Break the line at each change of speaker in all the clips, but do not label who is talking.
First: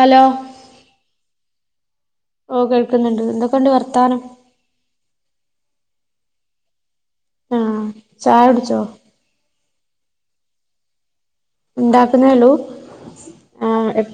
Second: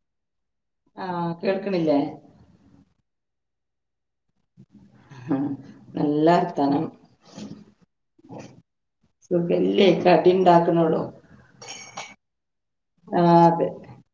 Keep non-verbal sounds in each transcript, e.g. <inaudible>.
Hello
ആഹ് കേൾക്കണില്ലേ?
ഓ കേൾക്ന്ന്ണ്ട് എന്തൊക്കെണ്ട് വർത്താനം?
മ് നല്ലർത്താനം.
ആഹ് ചായുടിച്ചോ?
സുഖല്ലേ കടി ണ്ടാക്ണെ ള്ളൂ.
ണ്ടാക്ക്ണെള്ളൂ
ആഹ്
ആ
അതെ
എ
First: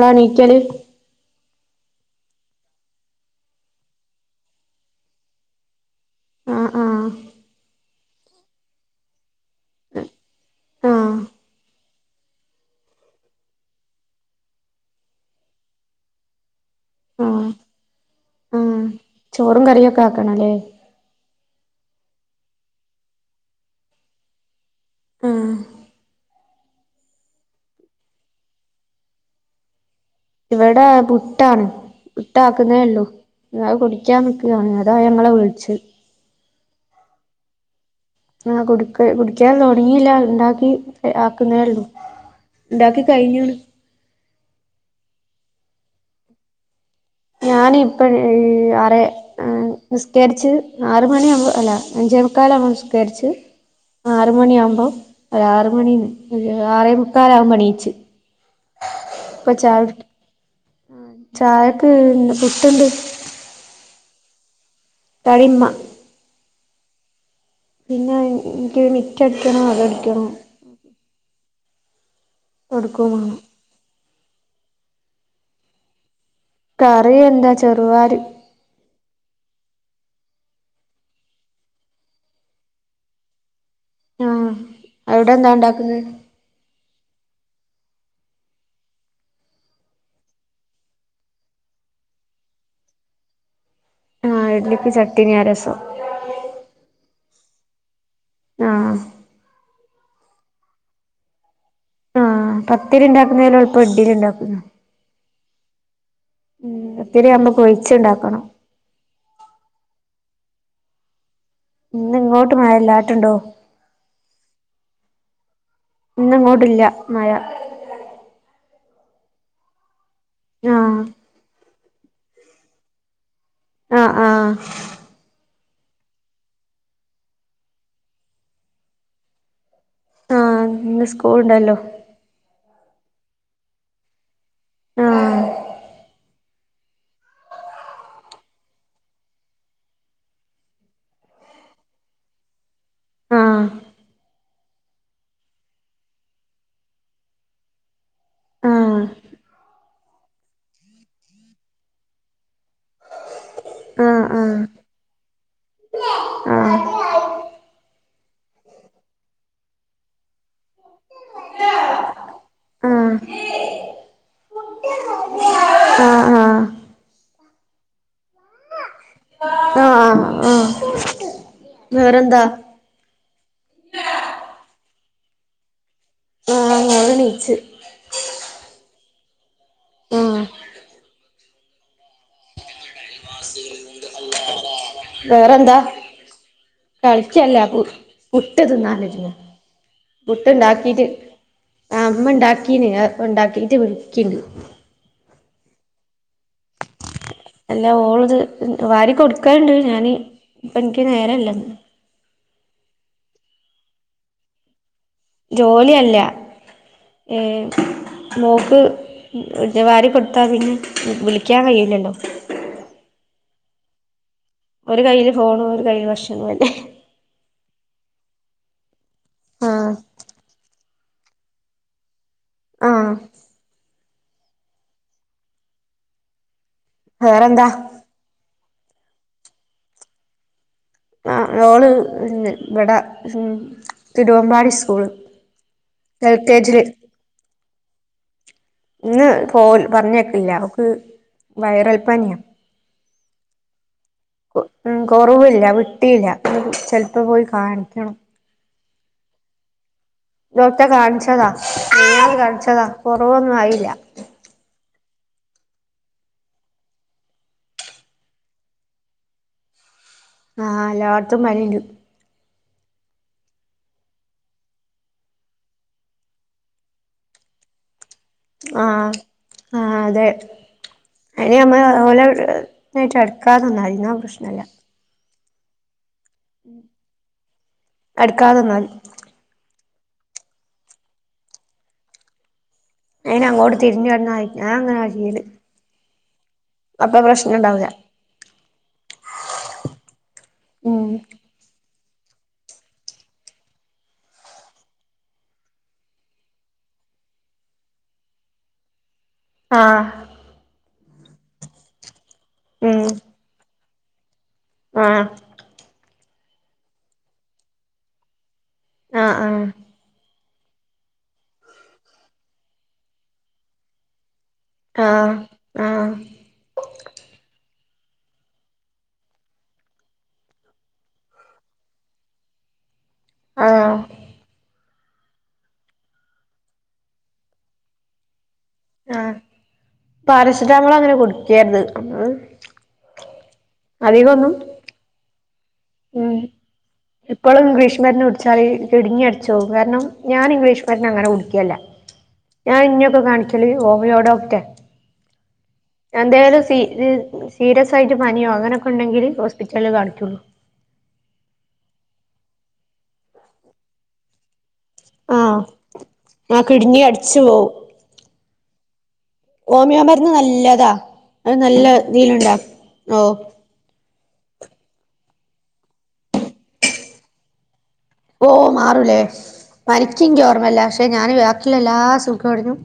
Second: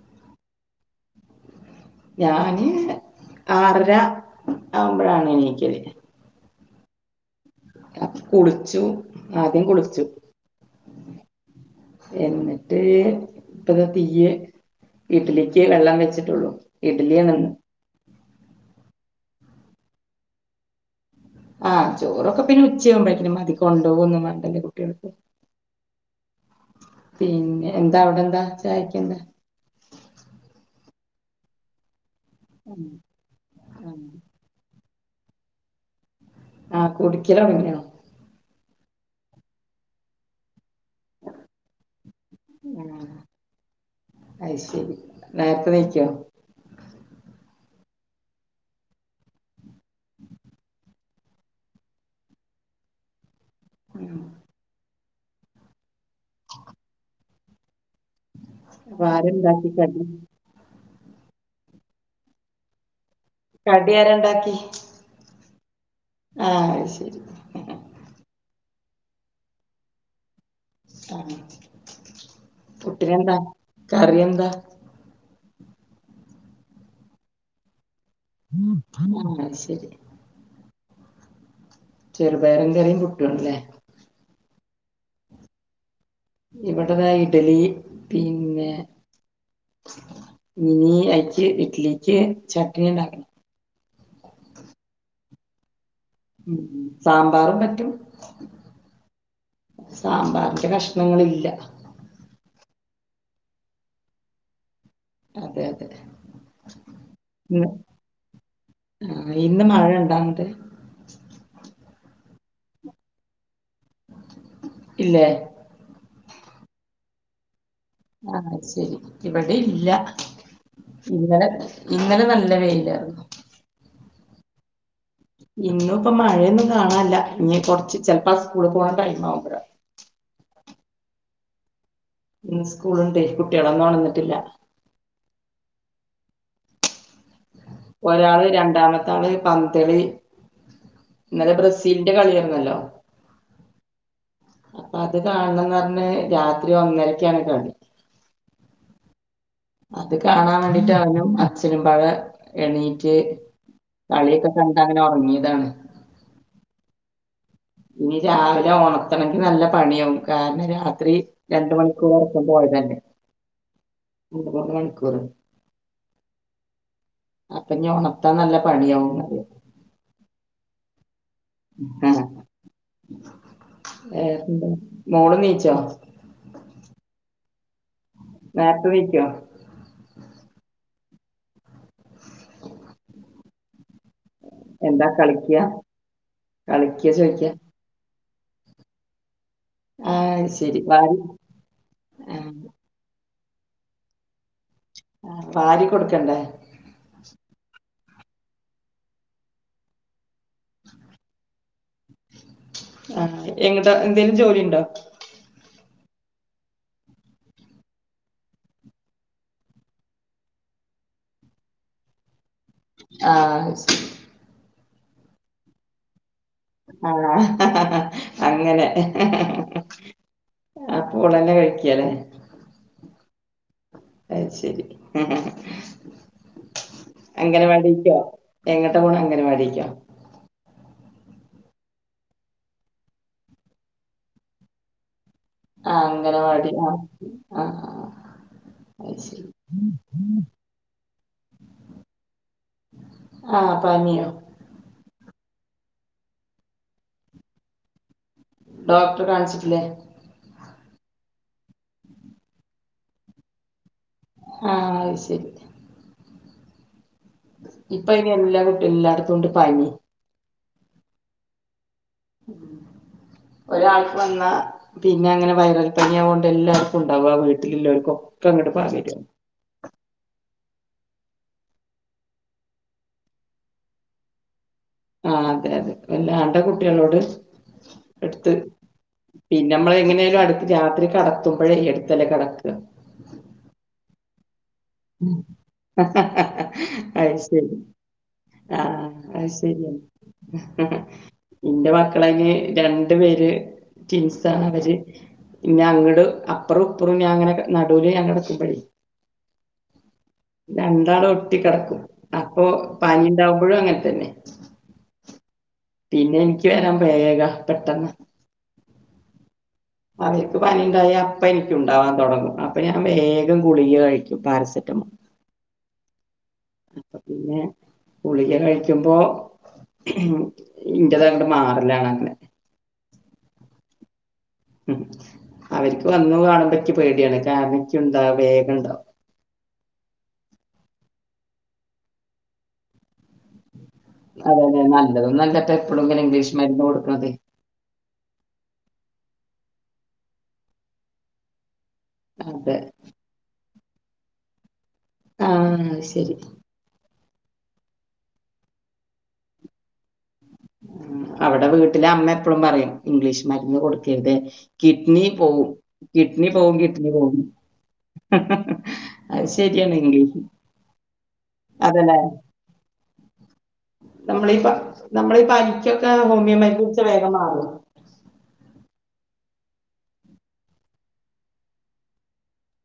ളാ ണീക്കല്?
ഞാന് പിന്നെ ആറര ആവുമ്പഴാണ് എണീകല്.
ആഹ് ആഹ്
കുളിച്ചു ആദ്യം കുളിച്ചു.
ആഹ്.
എന്ന്ട്ട് പ്പ തീ്യ വീട്ടിലേക്ക് വെള്ള വെച്ചിട്ടൊള്ളൂ.
ആഹ്
ഇഡ്ലിയാണ്ന്ന്.
ആഹ് ചോറും കറിഒക്കെ ആക്കണം ലെ?
ആഹ് ചോറൊക്കെ പിന്നെ ഉച്ചയവുമ്പോതിനും മതി കൊണ്ടൊവോന്നും വേണ്ടലോ കുട്ടിൾക്.
മ്മ്
പിന്നെ എന്താ അവ്ടെ ന്താ ചായയ്ക് എന്താ?
ഇവടെ പുട്ടാണ് പുട്ട ആക്ന്നേള്ളു. അഹ് കുടിക്യാ നിക്കാണ് അതാ ഞങ്ങളെ വിളിച്ച്.
ആഹ് കുടിക്കലോട് ങ്യോ?
ആ കുട്കെ കുടിക്യാ തോടങ്ങില്ല ണ്ടാക്കി ആക്കുന്നെള്ളു ണ്ടാക്കി കയ്ഞ്ഞ്
അഹ് ശെരി നേരത്തെ കയിക്കോ?
ഞാന് ഇപ്പഴ് ആറെ നിസ്കേര്ച്ച് ആറ് മണിമ്പോ എല്ല അഞ്ചേമുക്കാലമ്പോ നിസ്കര്ച്ച് ആറ് മണിആമ്പം ഒരാറ് മണി ആറേ മുക്കാലമ്പോണിച്ച്.
വാരണ്ടാക്കി കെട്ന്ന്
മ് ചായക്ക് പുട്ട്ണ്ട്.
കടിരാണ്ടാക്കി?
കടി മ്മ.
ആഹ് ശരി
പിന്നെ എനിക്ക് മിറ്റ അടിക്കണം അഗ അടിക്കണം
ആഹ്
തൊടക്കും വേണം
പുട്ടിനെന്താ കറി എന്താ
കറി എന്താ ചെറുവാരി
ആഹ് ശരി ചെറുപേറും കറീം പുട്ടുണ്ടല്ലോ
ആഹ് അവിടെ എന്താ ഉണ്ടാക്കുന്നത്
ഇവിടതാ ഇഡലി പിന്നെ ഇനി അയിക്ക് ഇഡലിക്ക് ചട്നി ഉണ്ടാക്കണം
ആഹ് ഇഡ്ലിക്ക് ചട്ടിനി ആ രസം
ഉം സാമ്പാറും പറ്റും
ആഹ്
സാമ്പാറിന്റെ കഷ്ണങ്ങളില്ല
ആ പത്തിരിണ്ടാക്കുന്നലും എള്പ്പം ഇടിലി ഉണ്ടാക്കും
അതെ അതെ
ഉം പത്തിരി ആമ്പം കുഴ്ച്ചിണ്ടാക്കണം
ആഹ് ഇന്ന് മഴണ്ടാങ്ങട്ട്
ഇന്ന്ങ്ങോട്ട് മഴല്ലാട്ടുണ്ടോ
ഇല്ലേ
ഇന്നിങ്ങോട്ടില്ല മഴ
ആഹ് ശരി ഇവിടേല്ല
ആഹ്
ഇന്നലെ ഇന്നലെ നല്ല വെയിലാർന്ന്
ആഹ് ആഹ്
ഇന്നുപ്പ മഴേന്നും കാണാല്ല ഇഞി കൊറച്ച് ചെലപ്പാ സ്കൂള് പോവാൻ ടൈമാവുമ്പോഴാ
ആഹ് ന്ന് സ്കൂണ്ടല്ലോ
ന്ന് സ്കൂളുണ്ടേ കുട്ടികളൊന്നൊണന്നിട്ടില്ല
ആഹ്
ഒരാള് രണ്ടാമത്താള് പന്തളി ഇന്നലെ ബ്രസീലിന്റെ കളിയാരുന്നല്ലോ
ആഹ്
പ്പത് കാണ് ണംന്ന് പറഞ്ഞ് രാത്രി ഒന്നരക്കാണ് കെ
ആഹ്
അത് കാണാം വേണ്ടിട്ട് അവനും അച്ഛനും പാടെ എണീറ്റ്
ആഹ്
കളിയെക്കെ
ആഹ്
കണ്ടങ്ങനെ ഒറങ്ങിയതാണ്
ആഹ്
ഇനി രാവിലെ ണത്തണങ്കി നല്ല പണിയാവും കാരണം രാത്രി രണ്ട മണിക്കൂറൊറക്കം പോയതാണെ
ആഹ്
<unintelligible> മണിക്കൂർ
ആഹ് ആഹ്
അപ്പൊഞ ഒണത്താൻ നല്ല പണിയാവും
ആഹ് ആഹ് ആഹ്
ആഹ്
വേറെന്താ
വേറെന്താ മോള് നീച്ചോ
ആഹ് മോള്ണീച്ച്
നേര്ത്തെനീക്ക്യോ
ആഹ്
എന്താ കളിക്കുക
വേറെന്താ
കളിക്കുക ചോദിക്കുക
കളിക്യല്ല പു പുട്ട് തിന്നാനൊരുങ്ങ
ആ ശരി
പുട്ട്ണ്ടാക്കീട്ട്
വാരി
ആഹ്
ആ,
അമ്മണ്ടാക്കീന് ഏ ഉണ്ടാക്കീട്ട് വിളിക്ക്ണ്ട്
ആ വാരി കൊടുക്കേണ്ടേ
അല്ല ഓളത് വാരി കൊടുക്കാറുണ്ട് ഞാന് ഇപ്പനിക്ക് നേരല്ലന്ന്
ആഹ് എങ്ങട്ടാ എന്തേലും ജോലിണ്ടോ
ജോലിയല്ല ഏ മോക്ക് ജ വാരി കൊടുത്താ പിന്നെ വിളിക്കാൻ കയൂല്ലല്ലോ
ആഹ്
ഒരു കൈയ്യില് ഫോണും ഒരു കൈയ്യ് ഭക്ഷണം വേണ്ടേഹ്
ആഹ് ഹഹഹ അങ്ങനെ ഹഹഹ
ആഹ്
ആപോളന്നെ കഴിക്ക്യാല്ലേ
ആഹ്
അത് ശെരി മ്ഹ്ഹ്
വേറെന്താ
അംഗനവാടിക്കോ എങ്ങട്ടാ പോണെ അംഗനവാടിക്കോ
ആഹ് ഓള് ന്നെ ഇവിടെ ഉം തിരുവമ്പാടി സ്കൂള്
ആഹ്
എൽ കെ
അംഗനവാടി
ജില്
ആഹ് ആഹ്
ഇന്ന് പോൽ പറഞ്ഞേക്കില്ല ഓക്ക് വയറൽപ്പനിയാ
ആഹ് പനിയോ
ഉം കൊറവില്ല വിട്ടീല്ല ചെലപ്പോ പോയി കാണിക്കണം
ഡോക്ടറെ കാണിച്ചിട്ടില്ലേ
ഡോക്ടെ കാണിച്ചതാ മിനിയാന്ന് കാണിച്ചതാ കൊറവൊന്നും ആയില്ല
ആഹ് അത് ശെരി ഇപ്പ ഇനി എല്ലാ കുട്ടി എല്ലാതകൊണ്ടും പനി
ആഹ് എല്ലാട്ത്തും പനിണ്ട്.
ഒരാൾക്ക് വന്ന പിന്നെ അങ്ങനെ വൈറൽ പനി അങ്ങോട്ട് എല്ലാവർക്കും ഉണ്ടാവു ആ വീട്ടിലുല്ലോൽകൊക്കെ-
ആഹ് ആഹ് അതെ അയിന് നമ്മെ ഓലെ <unintelligible> പ്രശ്നല്ല
ആഹ് അതെ അതെ വല്ലാണ്ട കുട്ട്യേളോട് അട്ത്ത്
അടുക്കാതിന്നാതി
പിന്നമ്മള് എങ്ങനെയാലും അടുത്ത് രാത്രി കടക്കുമ്പഴേ എട്ത്തല്ലെ കടക്ക
അയിനങ്ങോട്ട് തിരിഞ്ഞന്നായി ഞാങ്ങന
അയ്
പ്രശ്നം
ശെരി
ഉണ്ടാവില്ല
ആഹ് അത് ശെരിന്നെ
ഉം
ഇന്റെ മക്കളെന് രണ്ടു പേര് ടിൻസാണ് അവര് പിന്നെ അങ്ങട് അപ്പറും ഇപ്പറും ഞാൻ അങ്ങനെ നടുല് ഞാൻ കടക്കുമ്പഴേ
ആഹ്
രണ്ടാളും ഒട്ടി കടക്കും അപ്പൊ
ഉം
പനി ഉണ്ടാവുമ്പഴും അങ്ങനെ തന്നെയ്
ആഹ്
പിന്നെ ഇൻക്ക് വരാൻ വേഗ പെട്ടെന്ന്
ആഹ് ആഹ്
അവർക്ക് പനിണ്ടായ അപ്പം ഇൻക്കും ഉണ്ടാകാൻ തൊടങ്ങും അപ്പൊ ഞാൻ വേഗം ഗുളിക കഴിക്കും പാരസെന്റ്
ആഹ് ആഹ്
പിന്നെ ഗുളിക കഴിക്കുമ്പോ ഇന്റെതങ്ങട് മാറലാണ് അങ്ങനെ
ആഹ്
ഉം അവര്ക്ക് വന്നു കാണുമ്പക്ക് പേടിയാണ് കാര്ണ ഇക്ക്ന്ത വേഗം ഇണ്ടാവും.
ആഹ് പാരസെറ്റാമോൾ അങ്ങനെ കൊടുക്കേര്ത് അഹ്
അതെ അതെ നല്ലത് നല്ലതെ എപ്പളും ഇങ്ങനെ ഇംഗ്ലീഷ് മരുന്ന് കൊടുക്കണതെ
പ്പളും ഇംഗ്ലീഷ് മരുന്ന് കുടിച്ചാല് കിഡ്‌നി അടിച്ചോവും കാരണം ഞാൻ ഇംഗ്ലീഷ് മരുന്ന് അങ്ങനെ കുടിക്കേല്ല.
അതെ
ഞാൻ ഇന്നെയൊക്കെ കാണിക്കല് ഓവിയോ ഡോക്ടെ
ആ ശരി
എന്തേലും സീന് സീരിയസ് ആയിട്ട് പനിയോ അങ്ങനൊക്കെ ഉണ്ടെങ്കില് ഹോസ്പിറ്റലിൽ കാണിക്കൊള്ളു
ഉം അവിടെ വീട്ടില് അമ്മ എപ്പളും പറയും ഇംഗ്ലീഷ് മരുന്ന് കൊട്ക്കര്ത് കിഡ്നി
ആഹ്
പോവും കിഡ്നി
ആ
പോകും കിഡ്നി
അടിച്ചു
പോകുന്ന്
ഓമിയോ മരുന്ന് നല്ലതാ. അത് നല്ല
അതല്ലേ
ദീലുണ്ടാ ഓഹ്
നമ്മളീ പ്പ നമ്മളി പനിക്കൊക്കെ ഹോമിയോ മരുന്ന് കുട്ച്ച വേഗം മാറോ?
ഓഹ് മാറുലേ പനിക്ക് ഇൻക്ക് ഓർമ്മല്ല പക്ഷെ ഞാന് ബാക്കിള്ള എല്ലാ സൂക്കേടിനും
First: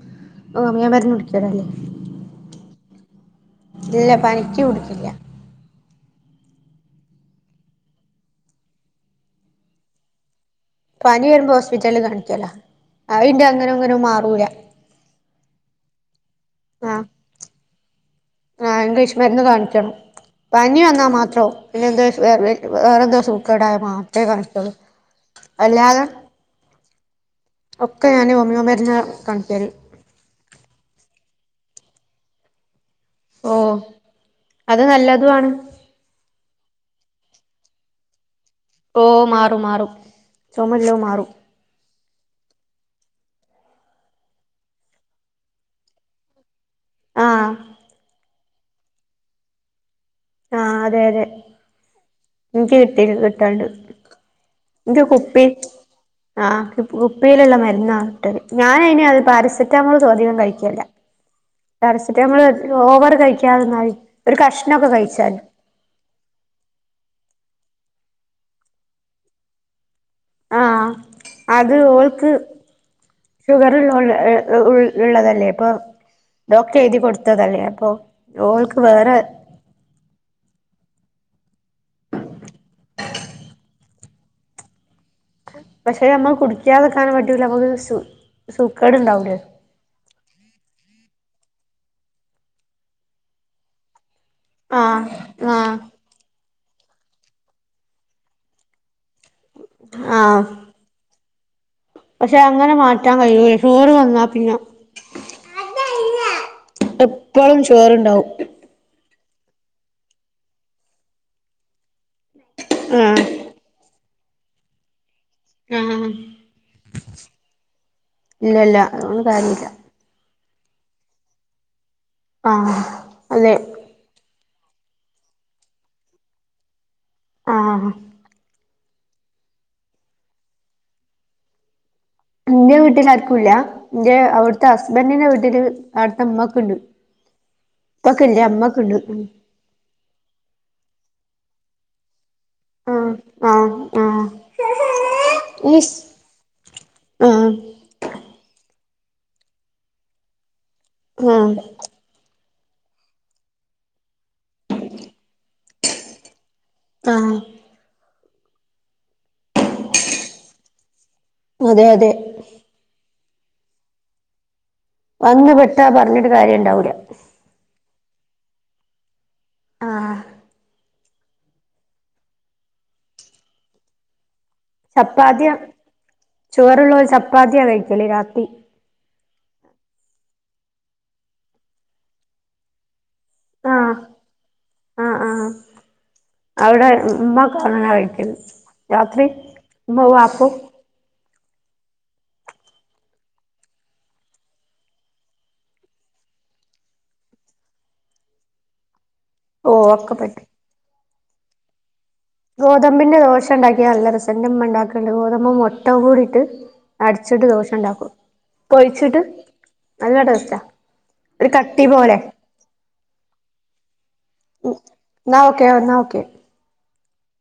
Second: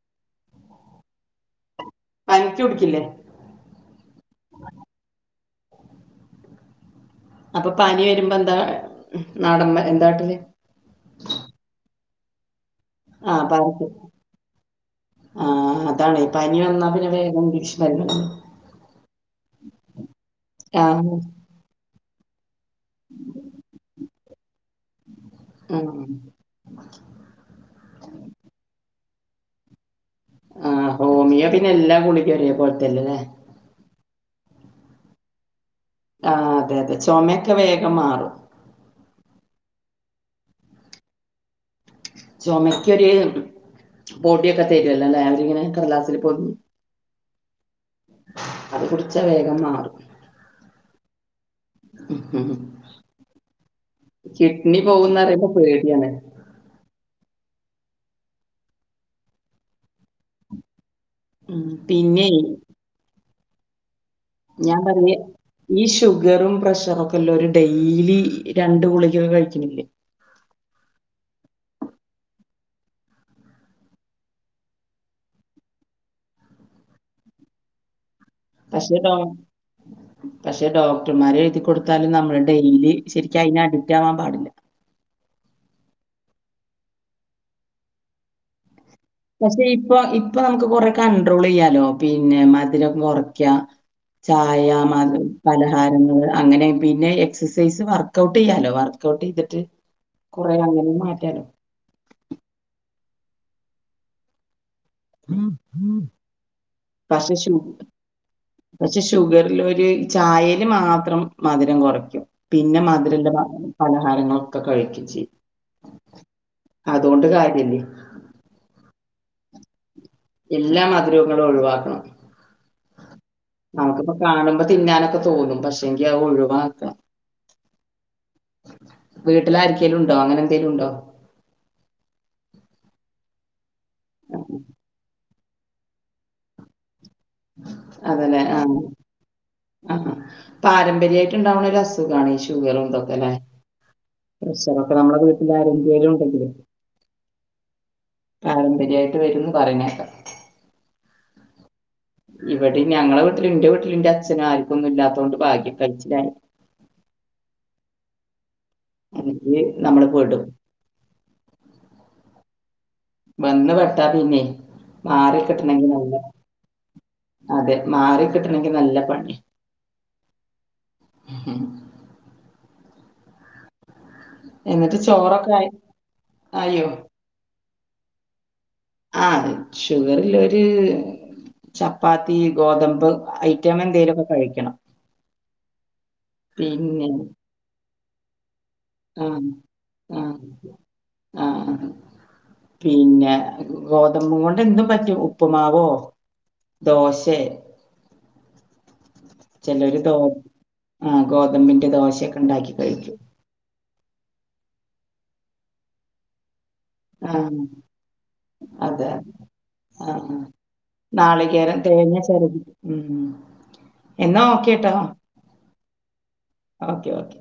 ഓമിയോ മര്ന്നുടിക്കലാണ്.
പനിക്ക്യു കുട്ക്കില്ലേ?
ഇല്ല പനിക്ക് കുട്ക്കില്ല.
അപ്പം പനി വരുമ്പോ എന്താ കാ നാടം മേ എന്താട്ടല്?
പനി വരുമ്പോ ഹോസ്പിറ്റല് കാണിക്കല.
ആഹ് പാരസെന്റ്. ആഹ് അതാണെ. പനി വന്നാ
ആഹ്
പിന്നെ വേഗം ബിഷ്
ആഹ് ഇംഗ്ലീഷ് മരുന്ന് കാണിക്കണം
<unintelligible>
പനി വന്നാ മാത്രോ പിന്നെന്തോ ശ് വേ വ് വേറെന്തോ സൂക്കേടായ മാത്രേ കാണിക്കൊള്ളു. അല്ലാതെ
ഉം.
ഒക്കെ ഞാൻ ഓമിയോ മര്ന്നാ കാണികല്.
ആഹ് ഹോമിയോ പിന്നെല്ലാ ഗുളികിം ഒരേ പോൽതല്ലെ ലേ?
ഓഹ് അത് നല്ലതുവാണ്.
ആഹ് അതെ അതെ ചൊമെയ്ക്കെ വേഗം മാറും.
ഓഹ് മാറും മാറും ചൊമല്ലോം മാറും.
ചൊമക്കെര് പൊടിയൊക്കെ തരുല്ലലേ അവരിങ്ങനെ കടലാസിൽ പൊത്
ആഹ്
അത് കുടിച്ച വേഗം മാറും.
ആഹ് അതെ അതെ. ഇൻക്ക് കിട്ടി കിട്ടാണ്ട്
കിഡ്നി
ഇന്റെ
പോകുന്ന
കുപ്പി
പറയുമ്പോ പേടിയാണ്
ആ കുപ് കുപ്പിയിലുള്ള മരുന്നാ കിട്ടല് ഞാനയ്ന് അഅ് പാരസെറ്റാമോൾ തോനേന്നും കഴിക്കേല്ല.
ഉം. പിന്നെ
പാരസിറ്റമോള് ഓവർ കഴിക്കാതന്നാല്
ഞാപറ്ഞ്ഞ് ഈ ഷുഗറും പ്രഷറൊക്കെല്ലോരു ഡെയ്ലി രണ്ട് ഗുളികൊക്കെ കഴിക്കണില്ലേ.
ആഹ് അത് ഓൾക്ക് ഷുഗർ ഉള് ള് ഉൾ ഇള്ളതല്ലേപ്പോ ഡോക്ടറെഴുതി കൊടുത്തതല്ലേ അപ്പൊ ഓൾക്ക്
പഷ്ണ് ‌ഡോ
വേറെ
പക്ഷെ ഡോക്ടർമാരെഴുതിക്കൊട് ത്താലും നമ്മള് ഡെയിലി ശരിക്കയ്ന് അഡിക്റ്റാവാൻ പാടില്ല.
പക്ഷെ നമ്മ കുടിക്കാതെ ക്കാനും പറ്റൂല്ല നമുക്ക് സു സൂക്കേട്ണ്ടാവൂടെ.
ക്ഷെ ഇപ്പൊ ഇപ്പൊ നമുക്ക് കൊറെ കൺണ്ട്രോളെയ്യാലോ പിന്നെ മധുരം കൊറ്ക്കാ. ചായ
ആഹ്
മത്
ആഹ്
പലഹാരങ്ങള് അങ്ങനെ പിന്നെ എക്സസൈസ് വർക്കൗട്ടെയ്യാലോ വർക്കൗട്ടെയ്തിട്ട്
ആഹ്
കൊറേ അങ്ങനിം മാറ്റാലോ.
പക്ഷെ അങ്ങനെ മാറ്റാൻ കഴിയൂയെ ഷുഗറ് വന്നാ പിന്നെ
പക്ഷേ ഷു
എപ്പളും ഷുഗറുണ്ടാവും
പക്ഷെ ഷുഗറില്ലോല് ചായേല് മാത്രം മധുരം കൊറക്കും. പിന്നെ
ആഹ്
മധുരല്ലെ പലഹാരങ്ങളൊക്കെ കഴിക്കു ചെയ്യും.
ആഹ്
അതോണ്ട് കാര്യല്ലേ.
ഇല്ല ല്ല അതോണ്ട് കാര്യല്ല.
എല്ലാ മധുരൂങ്ങളും ഒഴിവാക്കണം.
ആഹ് അല്ലേയ്
നമുക്കിപ്പോ കാണുമ്പോ തിന്നാനൊക്കെ തോന്നും പക്ഷെങ്കി അ ഒഴിവാക്കണം
ആഹ് ആഹ്
വീട്ടിലാര്‌ക്കലുണ്ടോ അങ്ങനെ എന്തേലുണ്ടോ?
ഇന്റെ വീട്ടിലാര്ക്കുല്ല ഇന്റെ അവിടുത്തെ ഹസ്ബൻ്റിന്റെ വീട്ടില് അവിട്ത്തെ ഇമ്മാക്ക്ണ്ട്.
അതല്ലേ ആഹ് ആഹ് പാരമ്പര്യായിട്ട് ഉണ്ടാവണ ഒരസ് സുഖാണ് ഈ ഷുഗറും
ആഹ്
ഇതൊക്കെല്ലേ.
ആഹ് ആഹ്
പ്രഷറൊക്കെ നമ്മുടെ
ഈസ്
വീട്ടിലാരെങ്കേലുണ്ടെങ്കില്
ആഹ്
പാരമ്പര്യായിട്ട് വരുംന്ന് പറിണേക്ക.
ആഹ്.
ഇവിടിം ഞങ്ങള വീട്ടിലും ഇന്റെ വീട്ടിലും ഇന്റച്ഛനു ആർക്കൊന്നുല്ലാത്തോണ്ട് ഭാഗ്യം കഴിച്ചിലായി.
താ
ഇഞ്ഞ് നമ്മള് പെടും.
അതെ അതെ
വന്ന് പെട്ടാ പിന്നെ മാറി
വന്ന് പെട്ടാ
കിട്ടണെങ്കി നല്ല
പറഞ്ഞിട്ട് കാര്യം ഇണ്ടാവൂല
അതെ, മാറി കിട്ടണെങ്കി നല്ല പണി.
ആഹ്
ഉം. എന്നിട്ട്
ചപ്പാത്തിയ
ചോറൊക്കെ ആയി- ആയോ
ചുവറുള്ളോൽ ചപ്പാത്തിയ കഴിക്കല് രാത്രി.
ആ ഷുഗറ്ല്ലോര് ചപ്പാത്തി, ഗോതമ്പ് ഐറ്റമ
ആഹ്
എന്തേലു ഒക്ക കഴിക്കണം.
ആഹ് ആഹ് അവിടെ
പിന്നെ,
<unintelligible> രാത്രി ഉമ്മ വാക്കു
ആഹ് ആഹ് പിന്നെ ഗോതമ്പും കൊണ്ട് എന്തുംപറ്റും ഉപ്പുമാവോ ദോശെ
ഓ
ചെലരു
ഒക്കെ
ദോ
പറ്റും
ആ ഗോതമ്പിന്റെ ദോശ
ഗോതമ്പിന്റെ ദോശണ്ടാക്കിയാ നല്ലരസ എന്റെമ്മ ഉണ്ടാക്കണ്ട് ഗോതമ്പ് മുട്ടകൂടിട്ട്
ആ
അര്ച്ചിട്ട് ദോഷണ്ടാക്കും പൊയിച്ചിട്ട്
ആഹ് ആഹ് നാളികേരം
കട്ടി
തേങ്ങ
പോലെ
ചെരകിട്ട്, ഉം എന്നാ ഓക്കെട്ടോ
എന്നാ ഓക്കെ എന്നാ ഓക്കെ
ഓക്കെ ഓക്കെ